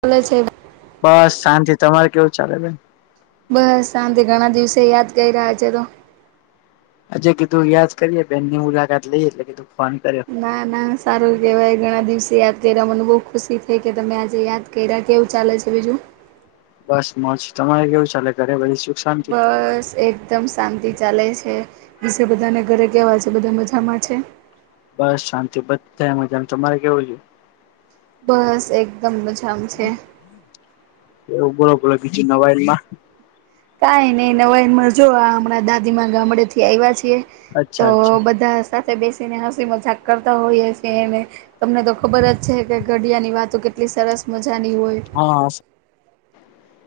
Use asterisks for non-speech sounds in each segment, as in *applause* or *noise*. બોલે છે બસ શાંતિ તમારે કેવું ચાલે બેન બસ સાંજે ઘણા દિવસે યાદ કઈરા આજે તો? હજે કીધું યાદ કરીએ બેનની મુલાકાત લઈએ એટલે કીધું ફોન કરે. ના ના સારું કેહેવાય ઘણા દિવસે યાદ કર્યા મને બહુ ખુશી થઈ કે તમે આજે યાદ કેરા, કેવું ચાલે છે બીજું? બસ મોજ તમારે કેવું ચાલે ઘરે? *inaudible* બસ એક એકદમ શાંતિ ચાલે છે વિશે બધાને ઘરે કહેવાય છે બધા મજામાં છે? બસ શાંતિ બધાય મજામાં, તમારે કેવું છે? બસ એકદમ મજામાં છે. એવું બોલો બોલો બીજું નવાઈલ માં. કઈ નઈ નવા જો આ હમણાં દાદી ગામડે થી આવ્યા છીએ. તો અચ્છા અચ્છા બધા સાથે બેસીને હસી મજાક કરતા હોઈએ છે ને તમને તો ખબર જ છે કે ઘડિયાની વાતો કેટલી સરસ મજાની હોય. હા.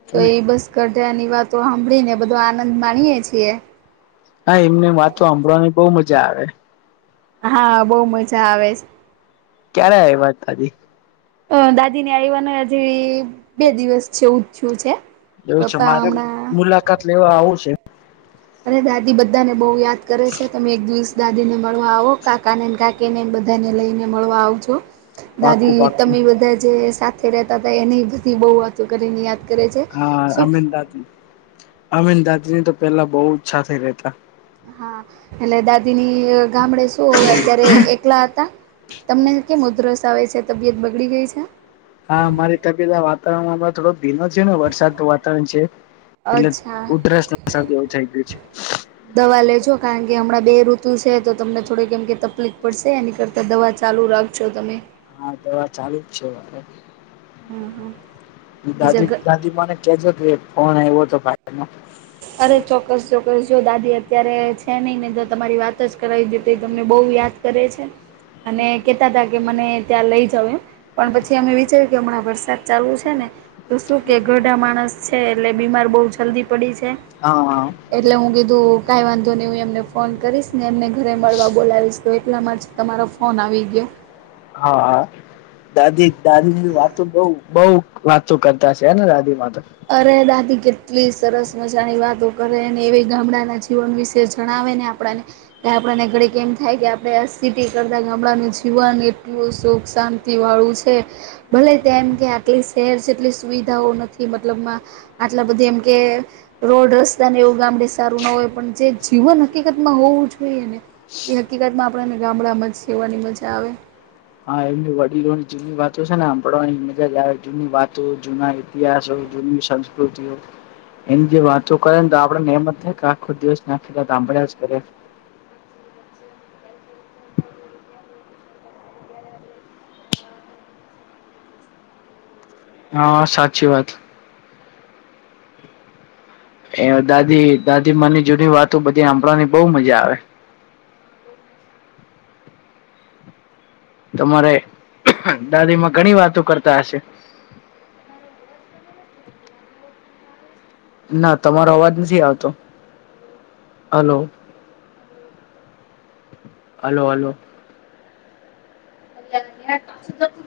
તો એ બસ કઢ્યાની વાતો સાંભળી ને બધો આનંદ માણીએે છીએ. હા એમને વાતો સાંભળવાની બહુ મજા આવે. હા બહુ મજા આવે છે. ક્યારે આઇવા દાદી? હ દાદી ની આયવાનોજે બે દિવસ જેવું થયું છે. એવું છે પપ્પા મારે હમણાં *inaudible* લેવા આવું છે? અનેરે દાદી બધા ને બહુ યાદ કરે છે તમે એક દિવસ દાદી ને મળવા આવો કાકા ને કાકી કેને બધાને લઈને મળવા આવજો. પાકું દાદી પાકું તમે બધા જે સાથે રતા હતાા એને બધી બહુ વાતો કરીને યાદ કરે છે. હા સુખ અમીન દાદી અમીન દાદી ની તો પેલા બહ જ સાથે રેતા. હા એટલે દા દી ગામડે શું અત્યારે એકલા હતા. તમને કેમ ઉધરસ આવે છે? તબિયત બગડી ગઈ છે? હા મારી તબયત વાતાવરણમાં થોડો ભીનો છે ને વરસાદ ન વાતાવરણ છે એટલે અચ્છા. ઉધરસ એવું થઈ ગયું છે. દવા લેજો કારણ કે હમણાં બે ઋતુ છે તો તમને થોડીકમ કે તફલીક પડશે એની કરતા દવા ચાલુ રાખ *unintelligible* હા દવા ચાલુ જ છે મારે. હમ હા. દાદી બીજા દાદી મને કેજો ત ફોન આવ્યો હતો. *inaudible* અરે ચોક્કસ ચોક્કસ જો દાદી અત્યારે છે નહી ને જો તમારી વાત જ કરાવી દેત તમને બહુ યાદ કરે છે અને કેતા હતા કે મને ત્યાં લઈ જાાવ એમ પણ પછી અમે વિચાર્યું કે હમણાં વરસાદ ચાલુ છે ને તો શું કે ઘરડા માણસ છે એટલે બીમાર બહુ જલ્દી પડી જાય. હા એટલે હું કીધું કાઈ વાંધો નહી હું એમને ફોન કરીશ ને એમને ઘરે મળવા બોલાવીશ. તો એટલામાં જ તમારો ફોન આવી ગયો. હા દાદી દાદીની વાતો બઉ બઉ વાતો કરતા છેને દાદીમાં તો. અરે દાદી કેટલી સરસ મજાની વાતો કરે ને એવી ગામડાના જીવન વિશે જ જણાવેને આપણને કે આપણને ઘડી કે એમ થાય કે આપણે આ સીટી કરતા કે ગામડાનું જીવન એટલું સુખ શાંત તિ વાળું છે. ભલે તેમ કે આટલી શહેર છે એટલી સુવિધાઓ નથી મતલબમાં આટલા બધી એમ કે રોડ રસ્તા ને એવું ગામડે સારું ના હોય પણ જે જીવન હકીકત માં હોવું જોઈએ ને એ હકીકતમાં આપણને ગામડામાં જ સેવવાની મજા આવે. હા એમની વડીલોની જૂની વાતો છે ને સાંભળવાની મજાજ આવે જૂની વાતો જૂના ઇતિહાસો જુની સંસ્કૃતિઓ એની જે વાતો કરે ને તો આપડને એમ જ થાય કે આખો દિવસને આખી રાતો સાંભળ્યા જ કરે. હા સાચી વાત. એ દાદી દાદી માંની જૂની વાતો બધી હાભળવાની બહુ મજા આવે. તમારે દાદી માં ઘણી વાતો કરતા હશે. ના તમારો અવાજ નથી આવતો હલો. Hello hello. *inaudible*